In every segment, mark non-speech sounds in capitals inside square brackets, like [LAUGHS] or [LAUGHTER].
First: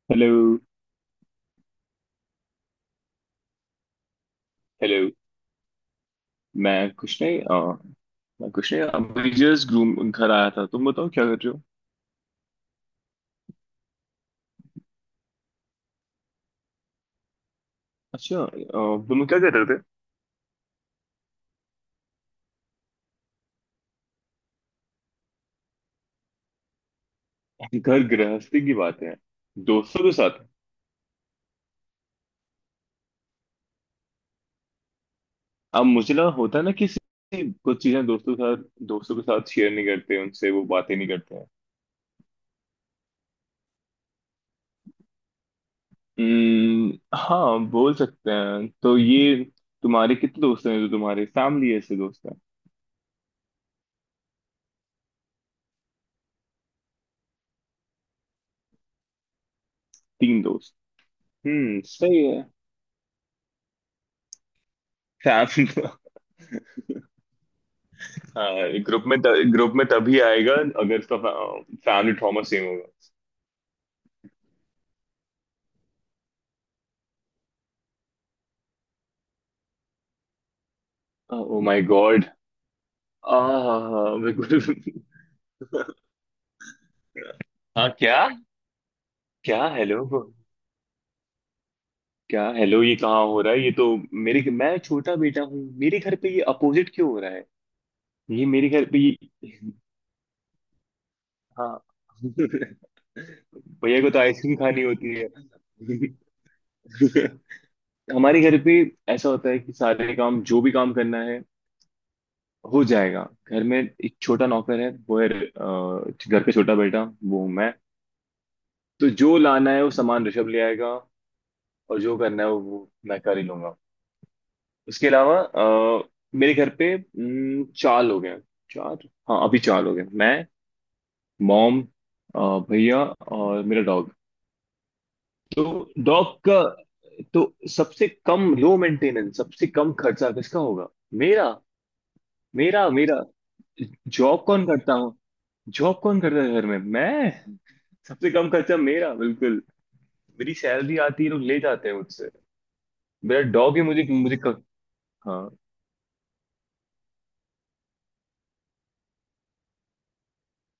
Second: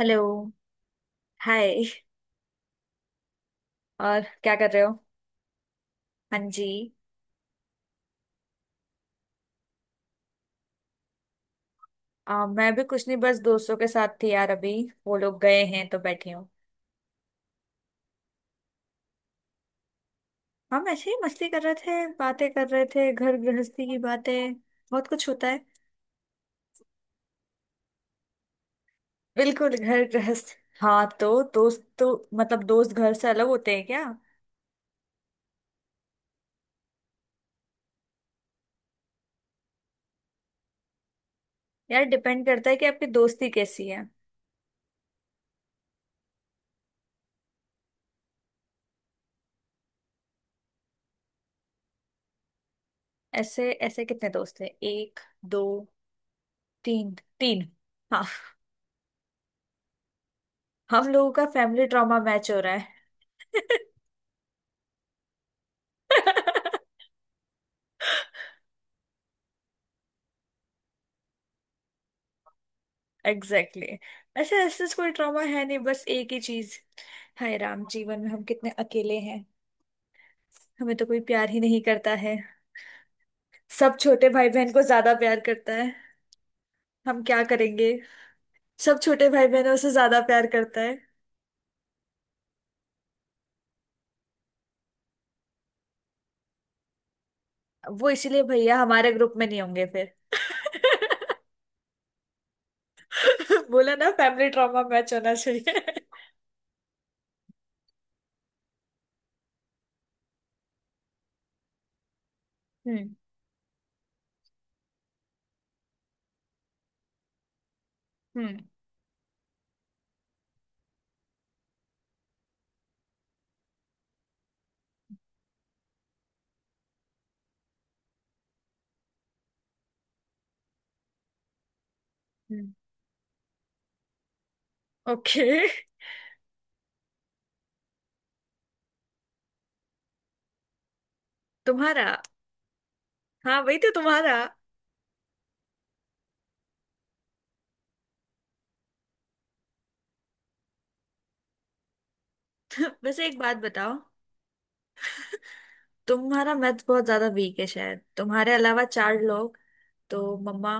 Hello. Hello. Hi. और क्या कर रहे हो? हेलो। हाँ जी। मैं कुछ नहीं अ, मैं कुछ नहीं अभी जस्ट घूम घर आया था। तुम बताओ क्या कर रहे हो? मैं भी कुछ नहीं, बस दोस्तों के साथ थी यार अभी। वो लोग गए हैं तो बैठी हूँ। अच्छा। तुम क्या कर रहे हम ऐसे ही मस्ती कर रहे थे, बातें कर रहे थे, घर गृहस्थी की बातें। बहुत कुछ होता है। थे? घर गृहस्थी की बातें हैं। बिल्कुल घर दोस्तों के साथ? गृहस्थ। हाँ तो दोस्त तो, मतलब दोस्त घर से अलग होते हैं क्या? अब मुझे लगा होता है ना, किसी कुछ चीजें दोस्तों के साथ शेयर नहीं करते, उनसे वो बातें नहीं करते हैं। यार डिपेंड करता है कि आपकी दोस्ती कैसी है। हाँ, बोल सकते हैं तो ये। तुम्हारे कितने दोस्त हैं जो तुम्हारे फैमिली ऐसे दोस्त हैं? ऐसे ऐसे कितने दोस्त हैं, एक, दो, तीन। तीन। हाँ। तीन दोस्त। हम लोगों का फैमिली ड्रामा सही है। मैच हो रहा है। फैमिली [LAUGHS] [LAUGHS] हाँ। ग्रुप में तभी आएगा अगर उसका फैमिली ट्रॉमा सेम होगा। Exactly exactly। अच्छा ऐसा कोई ट्रॉमा है नहीं, बस एक ही चीज। हाय राम जीवन में हम कितने अकेले हैं। हमें तो कोई प्यार ही ओ नहीं माय करता गॉड। है। सब आह, छोटे भाई बिल्कुल। बहन को ज्यादा प्यार करता है। हम क्या करेंगे? हाँ, क्या? सब छोटे भाई क्या बहन उसे हेलो ज्यादा को? प्यार करता है। क्या हेलो, ये कहाँ हो रहा है? ये तो, मेरे मैं छोटा बेटा हूँ, मेरे घर पे ये अपोजिट क्यों हो रहा है? वो इसीलिए ये मेरे भैया घर पे हमारे ग्रुप ये। में नहीं होंगे फिर। हाँ। [LAUGHS] [LAUGHS] बोला भैया ना, को तो फैमिली आइसक्रीम ट्रॉमा खानी मैच होती है। होना चाहिए। [LAUGHS] हमारे घर पे ऐसा होता है कि सारे काम, जो भी काम करना है, हो हम्म जाएगा। घर में एक छोटा नौकर है, वो है, घर पे छोटा बेटा वो हूं मैं। हम्म। तो जो लाना है वो सामान ऋषभ ले आएगा, और जो करना है वो मैं कर ही लूंगा। उसके अलावा मेरे घर पे चार लोग हैं। चार, हाँ, अभी चार लोग हैं: मैं, मॉम, अ, भैया और मेरा डॉग। [LAUGHS] तो ओके। डॉग का, तो सबसे कम लो मेंटेनेंस, सबसे कम खर्चा किसका होगा? मेरा। तुम्हारा। मेरा, मेरा। हाँ वही तो तुम्हारा। जॉब कौन करता हूँ जॉब कौन करता है घर में? मैं। सबसे कम खर्चा मेरा, बिल्कुल। मेरी सैलरी आती है, लोग ले जाते हैं मुझसे। [LAUGHS] वैसे एक मेरा बात डॉग ही बताओ, मुझे मुझे क... हाँ। तुम्हारा मैथ बहुत ज्यादा वीक है, शायद तुम्हारे अलावा चार लोग तो मम्मा,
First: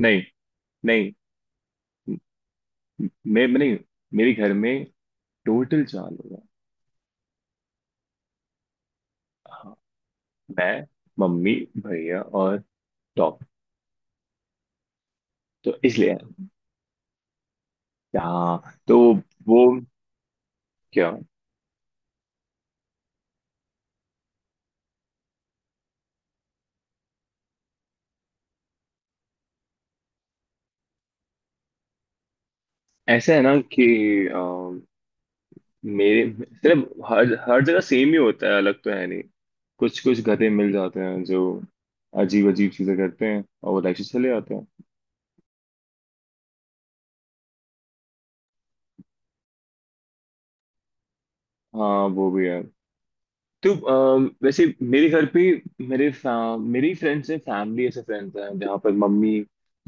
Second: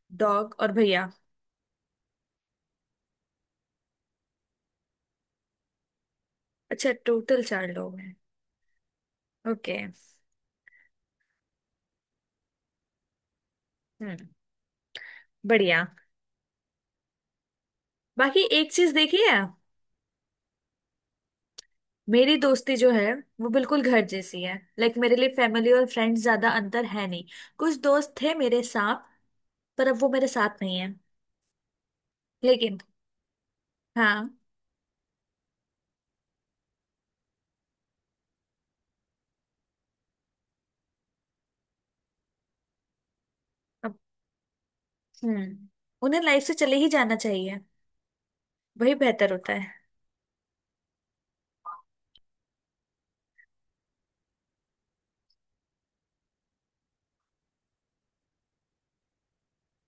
नहीं, डॉग और भैया। नहीं, मैं नहीं, मेरे घर में टोटल चार लोग हैं। अच्छा टोटल चार लोग हैं। हाँ, ओके। मैं, मम्मी, भैया और डॉग। हम्म। तो बढ़िया। इसलिए। बाकी एक हाँ चीज तो देखी है, वो, क्या? मेरी दोस्ती जो है, वो बिल्कुल घर जैसी है, लाइक मेरे लिए फैमिली और फ्रेंड्स ज्यादा अंतर है नहीं। कुछ दोस्त थे मेरे साथ, पर अब वो मेरे साथ नहीं है लेकिन। ऐसा है ना कि हाँ। अम, मेरे, सिर्फ हर हर जगह सेम ही होता है, अलग तो है नहीं। कुछ कुछ गधे मिल जाते हैं जो अजीब अजीब चीजें करते हैं और वो अब। लाइफ से चले जाते हैं। हम्म। उन्हें लाइफ से चले ही जाना चाहिए। वही बेहतर होता है। हाँ, वो भी है। तो वैसे मेरे घर पे, मेरी फ्रेंड्स हैं, फैमिली ऐसे फ्रेंड्स हैं जहाँ पर मम्मी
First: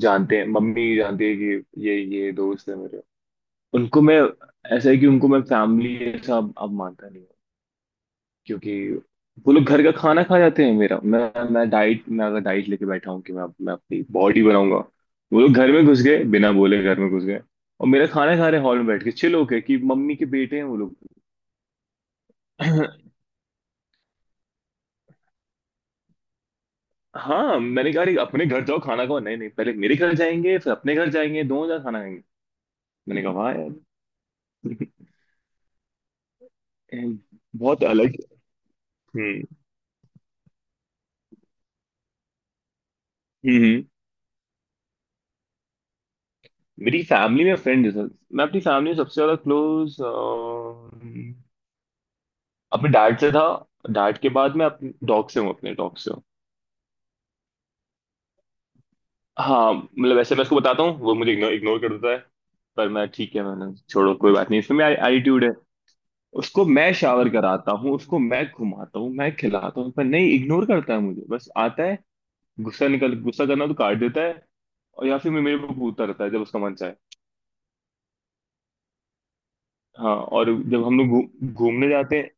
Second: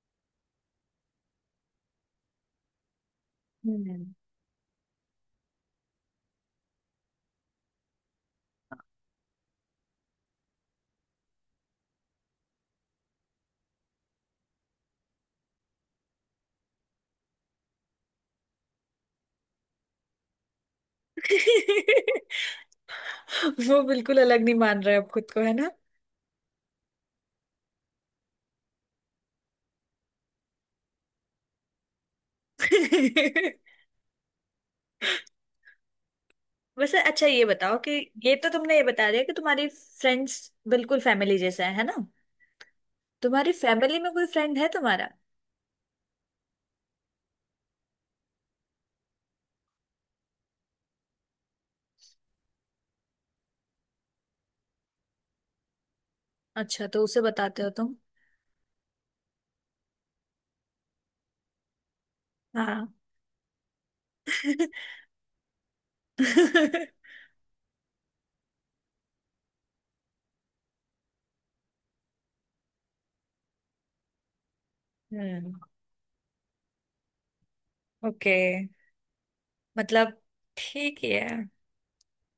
जानते हैं मम्मी जानती है कि ये दोस्त है मेरे। उनको हम्म। मैं ऐसा है कि उनको मैं फैमिली ऐसा अब मानता नहीं हूँ, क्योंकि वो लोग घर का खाना खा जाते हैं। मेरा मैं डाइट मैं अगर डाइट लेके बैठा हूँ कि मैं अपनी बॉडी बनाऊंगा, वो लोग घर में घुस गए, बिना बोले घर में घुस गए, और मेरा खाना खा रहे, हॉल में बैठ के चिल होके, कि मम्मी के बेटे हैं वो लोग। [LAUGHS] [CLEARS THROAT] [LAUGHS] वो बिल्कुल अलग नहीं मान रहे अब खुद को, है ना? हाँ, मैंने कहा, अरे अपने घर जाओ खाना खाओ, नहीं नहीं, पहले मेरे घर जाएंगे फिर अपने घर जाएंगे, दोनों जगह खाना खाएंगे। मैंने कहा, वाह यार। [LAUGHS] वैसे ए, अच्छा ये बताओ बहुत कि, अलग। ये तो तुमने ये बता दिया कि हम्म, तुम्हारी फ्रेंड्स बिल्कुल फैमिली जैसे हैं, है ना? तुम्हारी हम्म, फैमिली में कोई फ्रेंड है तुम्हारा? मेरी फैमिली में फ्रेंड है, सर। मैं अपनी फैमिली में सबसे ज्यादा क्लोज अपने डैड से था। डैड के बाद मैं अपने डॉग से हूँ, अपने डॉग से हूँ। अच्छा तो उसे बताते हो तुम। हाँ, मतलब वैसे मैं उसको बताता हूँ, वो मुझे इग्नोर इग्नोर कर देता है। हाँ। पर मैं, ठीक है, मैंने छोड़ो, कोई बात नहीं, इसमें [LAUGHS] मेरा एटीट्यूड है। उसको हम्म। मैं शावर कराता हूँ, उसको मैं घुमाता हूँ, मैं खिलाता हूँ, पर नहीं, इग्नोर करता है मुझे, बस आता है गुस्सा, निकल गुस्सा करना, तो काट देता है। और या फिर मेरे को कूदता रहता है जब उसका मन चाहे। ओके। मतलब हाँ, और जब ठीक हम लोग ही है। घूमने जाते हैं,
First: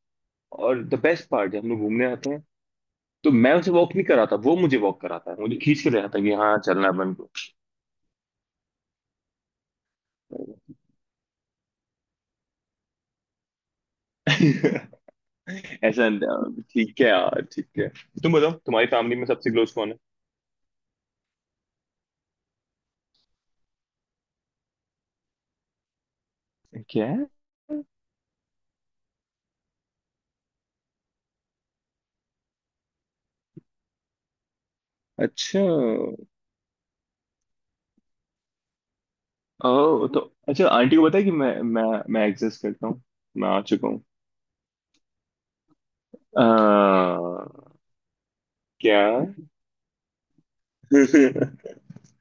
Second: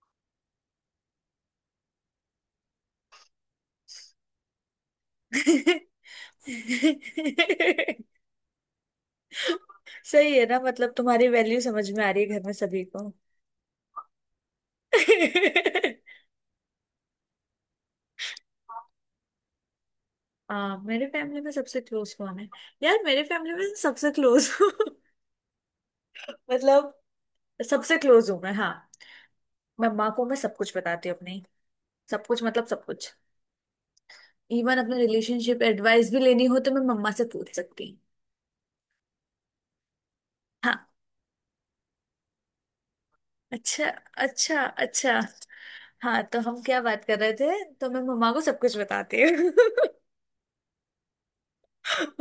और द बेस्ट पार्ट, जब हम लोग घूमने जाते हैं, तो मैं उसे वॉक नहीं कराता, वो मुझे वॉक कराता है, मुझे खींच के [LAUGHS] ले जाता है कि हाँ चलना है अपन को। सही है ना, मतलब तुम्हारी वैल्यू समझ में आ रही है घर में सभी को। [LAUGHS] ऐसा न- ठीक है यार, ठीक है। तुम बताओ, तुम्हारी [LAUGHS] फैमिली में सबसे क्लोज कौन है? हाँ मेरे फैमिली में सबसे क्लोज कौन है? यार मेरे फैमिली में सबसे क्लोज हूँ। [LAUGHS] मतलब क्या है? सबसे क्लोज हूँ मैं, हाँ। मैं माँ को मैं सब कुछ बताती हूँ अपनी, सब कुछ मतलब सब कुछ। इवन अपने अच्छा, रिलेशनशिप एडवाइस भी लेनी हो तो मैं मम्मा से पूछ सकती हूँ। ओ तो, अच्छा, हाँ। आंटी को पता है कि मैं मैं एग्जिस्ट करता हूँ, मैं आ अच्छा चुका हूँ। अच्छा। अच्छा। हाँ तो आ, हम क्या बात कर रहे थे, तो मैं मम्मा को सब कुछ क्या? बताती हूँ। [LAUGHS] [LAUGHS]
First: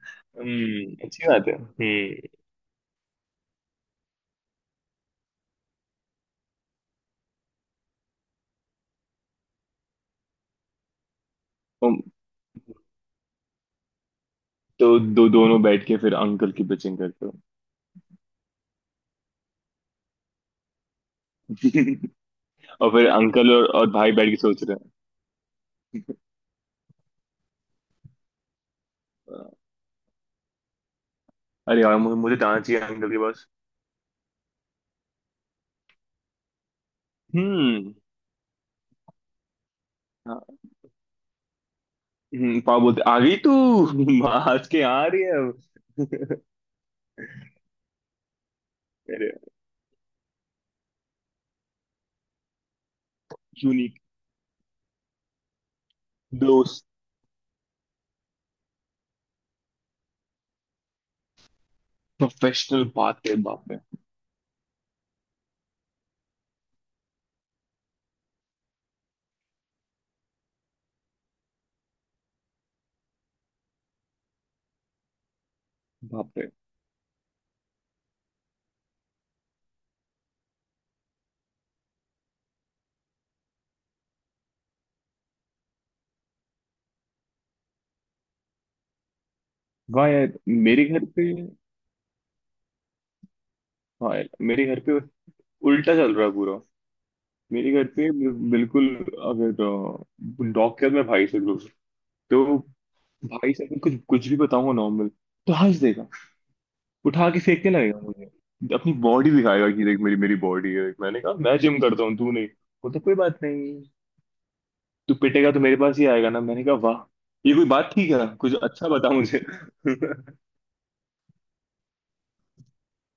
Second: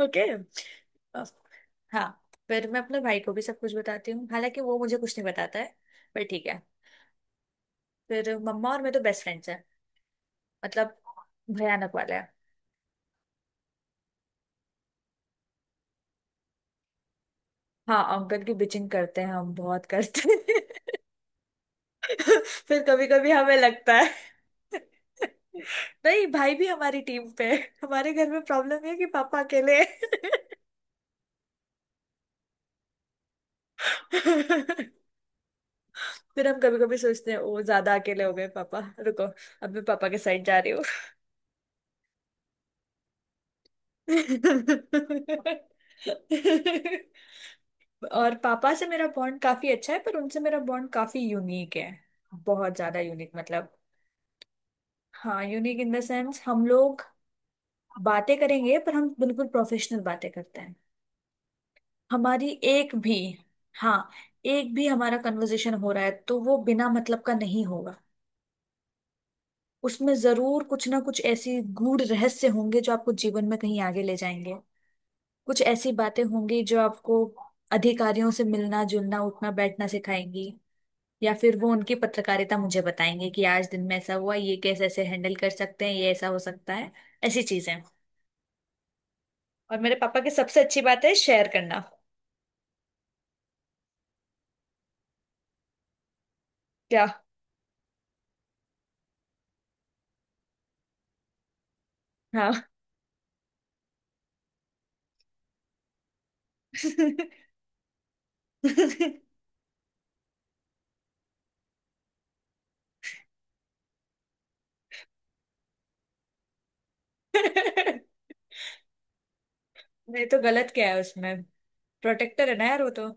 ओके। अच्छी बात है। हाँ। हम्म। फिर मैं अपने भाई को भी सब कुछ बताती हूँ, हालांकि वो मुझे कुछ नहीं बताता है, पर ठीक है। फिर मम्मा और मैं तो बेस्ट फ्रेंड्स हैं, मतलब भयानक तुम वाला है। तो दो दोनों बैठ के फिर अंकल की पिचिंग करते हो। हाँ अंकल की बिचिंग करते हैं, हम बहुत करते हैं। [LAUGHS] [LAUGHS] फिर और कभी फिर कभी अंकल हमें और लगता है। भाई बैठ के सोच रहे [LAUGHS] नहीं भाई भी हमारी टीम पे है। हमारे घर में प्रॉब्लम है कि पापा हैं, अकेले हैं। अरे यार मुझे मुझे जाना चाहिए अंकल के पास। [LAUGHS] फिर हम कभी कभी सोचते हैं ओ हम्म, ज्यादा अकेले हो गए पापा। रुको, अब मैं पापा के साइड हाँ, जा रही हूँ। पापा बोलते, आ गई तू। [LAUGHS] हंस [LAUGHS] के आ रही है अब। और पापा से मेरा अरे, बॉन्ड काफी अच्छा है, पर उनसे मेरा बॉन्ड काफी यूनिक है। बहुत ज्यादा यूनिक, मतलब। यूनिक हाँ यूनिक इन द सेंस, हम दोस्त, लोग बातें करेंगे पर हम बिल्कुल प्रोफेशनल बातें करते हैं। हमारी प्रोफेशनल एक भी, बात है, बाप रे। हाँ, एक भी हमारा कन्वर्सेशन हो रहा है तो वो बिना मतलब का नहीं होगा। उसमें जरूर कुछ ना कुछ ऐसी गूढ़ रहस्य होंगे जो आपको जीवन में कहीं आगे ले जाएंगे। कुछ ऐसी बातें बाप रे, होंगी जो आपको अधिकारियों से मिलना जुलना उठना बैठना सिखाएंगी। या फिर वो उनकी पत्रकारिता मुझे बताएंगे कि आज दिन में ऐसा हुआ, ये कैसे ऐसे हैंडल कर सकते हैं, ये ऐसा हो सकता है, ऐसी चीजें। और मेरे वाह पापा की यार। सबसे अच्छी मेरे बात घर है पे, शेयर करना। हाँ यार मेरे घर पे उल्टा चल रहा है पूरा। क्या? मेरे घर पे बिल्कुल। अगर डॉग के बाद मेरे भाई से दूर, तो हाँ। भाई से अगर कुछ कुछ भी बताऊंगा नॉर्मल, तो हंस देगा, उठा के [LAUGHS] फेंकने लगेगा मुझे, अपनी नहीं बॉडी दिखाएगा कि देख मेरी मेरी बॉडी है, मैंने कहा मैं जिम करता हूँ तू नहीं, बोलता, कोई बात नहीं, तू पिटेगा तो मेरे पास ही आएगा ना, मैंने कहा वाह, ये कोई बात थी क्या, कुछ अच्छा बता मुझे। [LAUGHS] तो गलत क्या है उसमें? प्रोटेक्टर है ना यार वो तो।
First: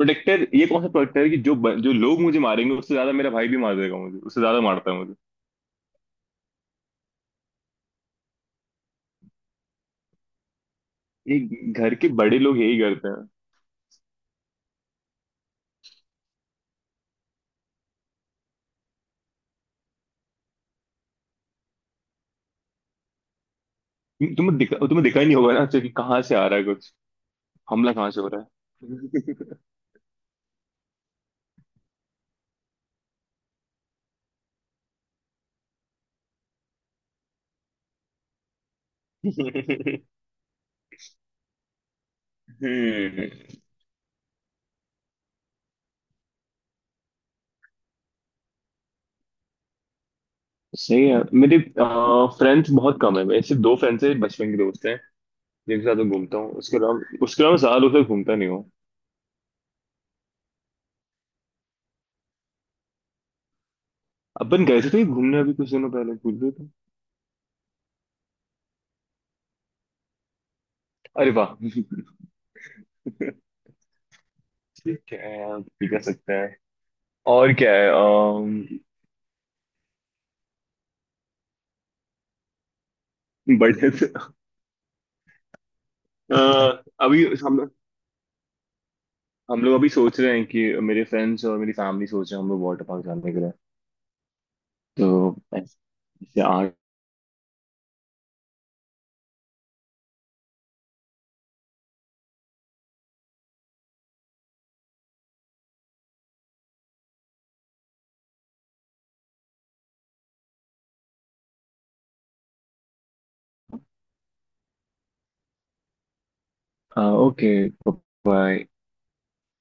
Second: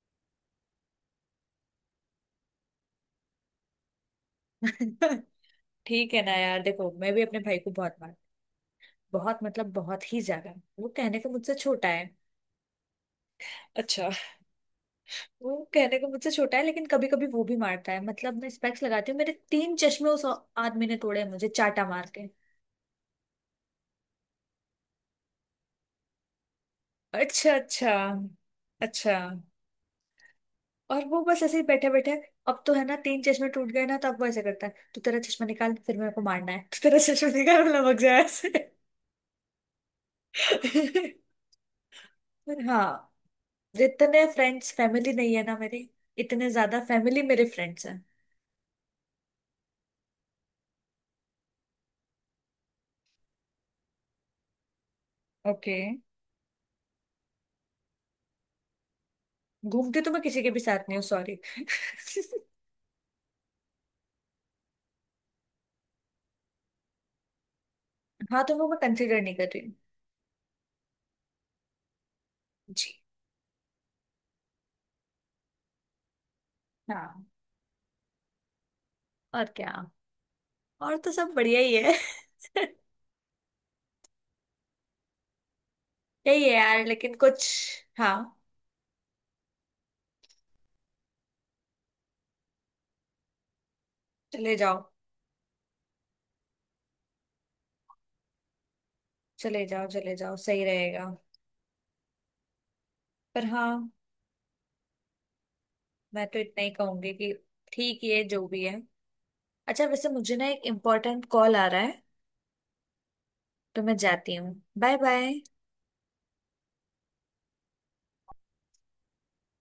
प्रोटेक्टर? ये कौन सा प्रोटेक्टर है कि जो लोग मुझे मारेंगे उससे ज्यादा मेरा भाई भी मार देगा मुझे, उससे ज्यादा मारता है मुझे। [LAUGHS] ठीक है ना यार, देखो मैं भी अपने भाई को बहुत मार, बहुत मतलब बहुत ही ज्यादा। वो कहने को ये मुझसे छोटा घर है। के बड़े लोग यही करते अच्छा। वो कहने को मुझसे छोटा है लेकिन कभी कभी वो भी मारता है, मतलब मैं स्पेक्स लगाती हूँ, मेरे तीन चश्मे उस आदमी ने तोड़े हैं मुझे चाटा मार के। हैं। तुम्हें दिखा ही नहीं होगा ना, अच्छा, कि कहाँ से आ रहा है कुछ, अच्छा अच्छा। हमला कहाँ से हो रहा अच्छा। और वो बस ऐसे ही बैठे बैठे। अब तो है ना तीन चश्मे टूट गए ना, तो अब वो ऐसे करता है, तू तेरा चश्मा निकाल फिर मेरे को मारना है। [LAUGHS] तू तेरा चश्मा निकाल, मैं लमक जाए ऐसे। है। [LAUGHS] [LAUGHS] हाँ। हम्म जितने फ्रेंड्स फैमिली नहीं है ना मेरी, इतने ज्यादा फैमिली मेरे फ्रेंड्स हैं। सही है। मेरे फ्रेंड्स बहुत कम है, मेरे सिर्फ दो फ्रेंड्स हैं, बचपन के दोस्त हैं, ओके। जिनके साथ मैं घूमता हूँ, उसके अलावा ज्यादा लोग से घूमता नहीं हूँ। घूमती तो मैं किसी के भी साथ नहीं हूँ, सॉरी। [LAUGHS] अपन गए थे तो घूमने अभी कुछ दिनों पहले, भूल गए थे। हाँ तो वो मैं वो कंसिडर नहीं कर रही हूँ। अरे वाह। जी। ठीक है यार, ठीक कर सकते हैं। हाँ और क्या है? और क्या? और तो सब बढ़िया ही है। [LAUGHS] बर्थडे से, अ, यही है यार, लेकिन अभी कुछ। हाँ। हम लोग अभी सोच रहे हैं कि मेरे फ्रेंड्स और मेरी फैमिली सोच रहे हैं हम लोग वाटर पार्क जाने के लिए, चले जाओ। तो ऐसे आठ। चले जाओ चले जाओ, सही रहेगा। पर हाँ, मैं तो इतना ही कहूंगी कि ठीक ही है जो भी है। अच्छा वैसे मुझे ना एक इम्पोर्टेंट कॉल आ रहा है, तो मैं जाती हूँ। Bye bye. ओके। बाय।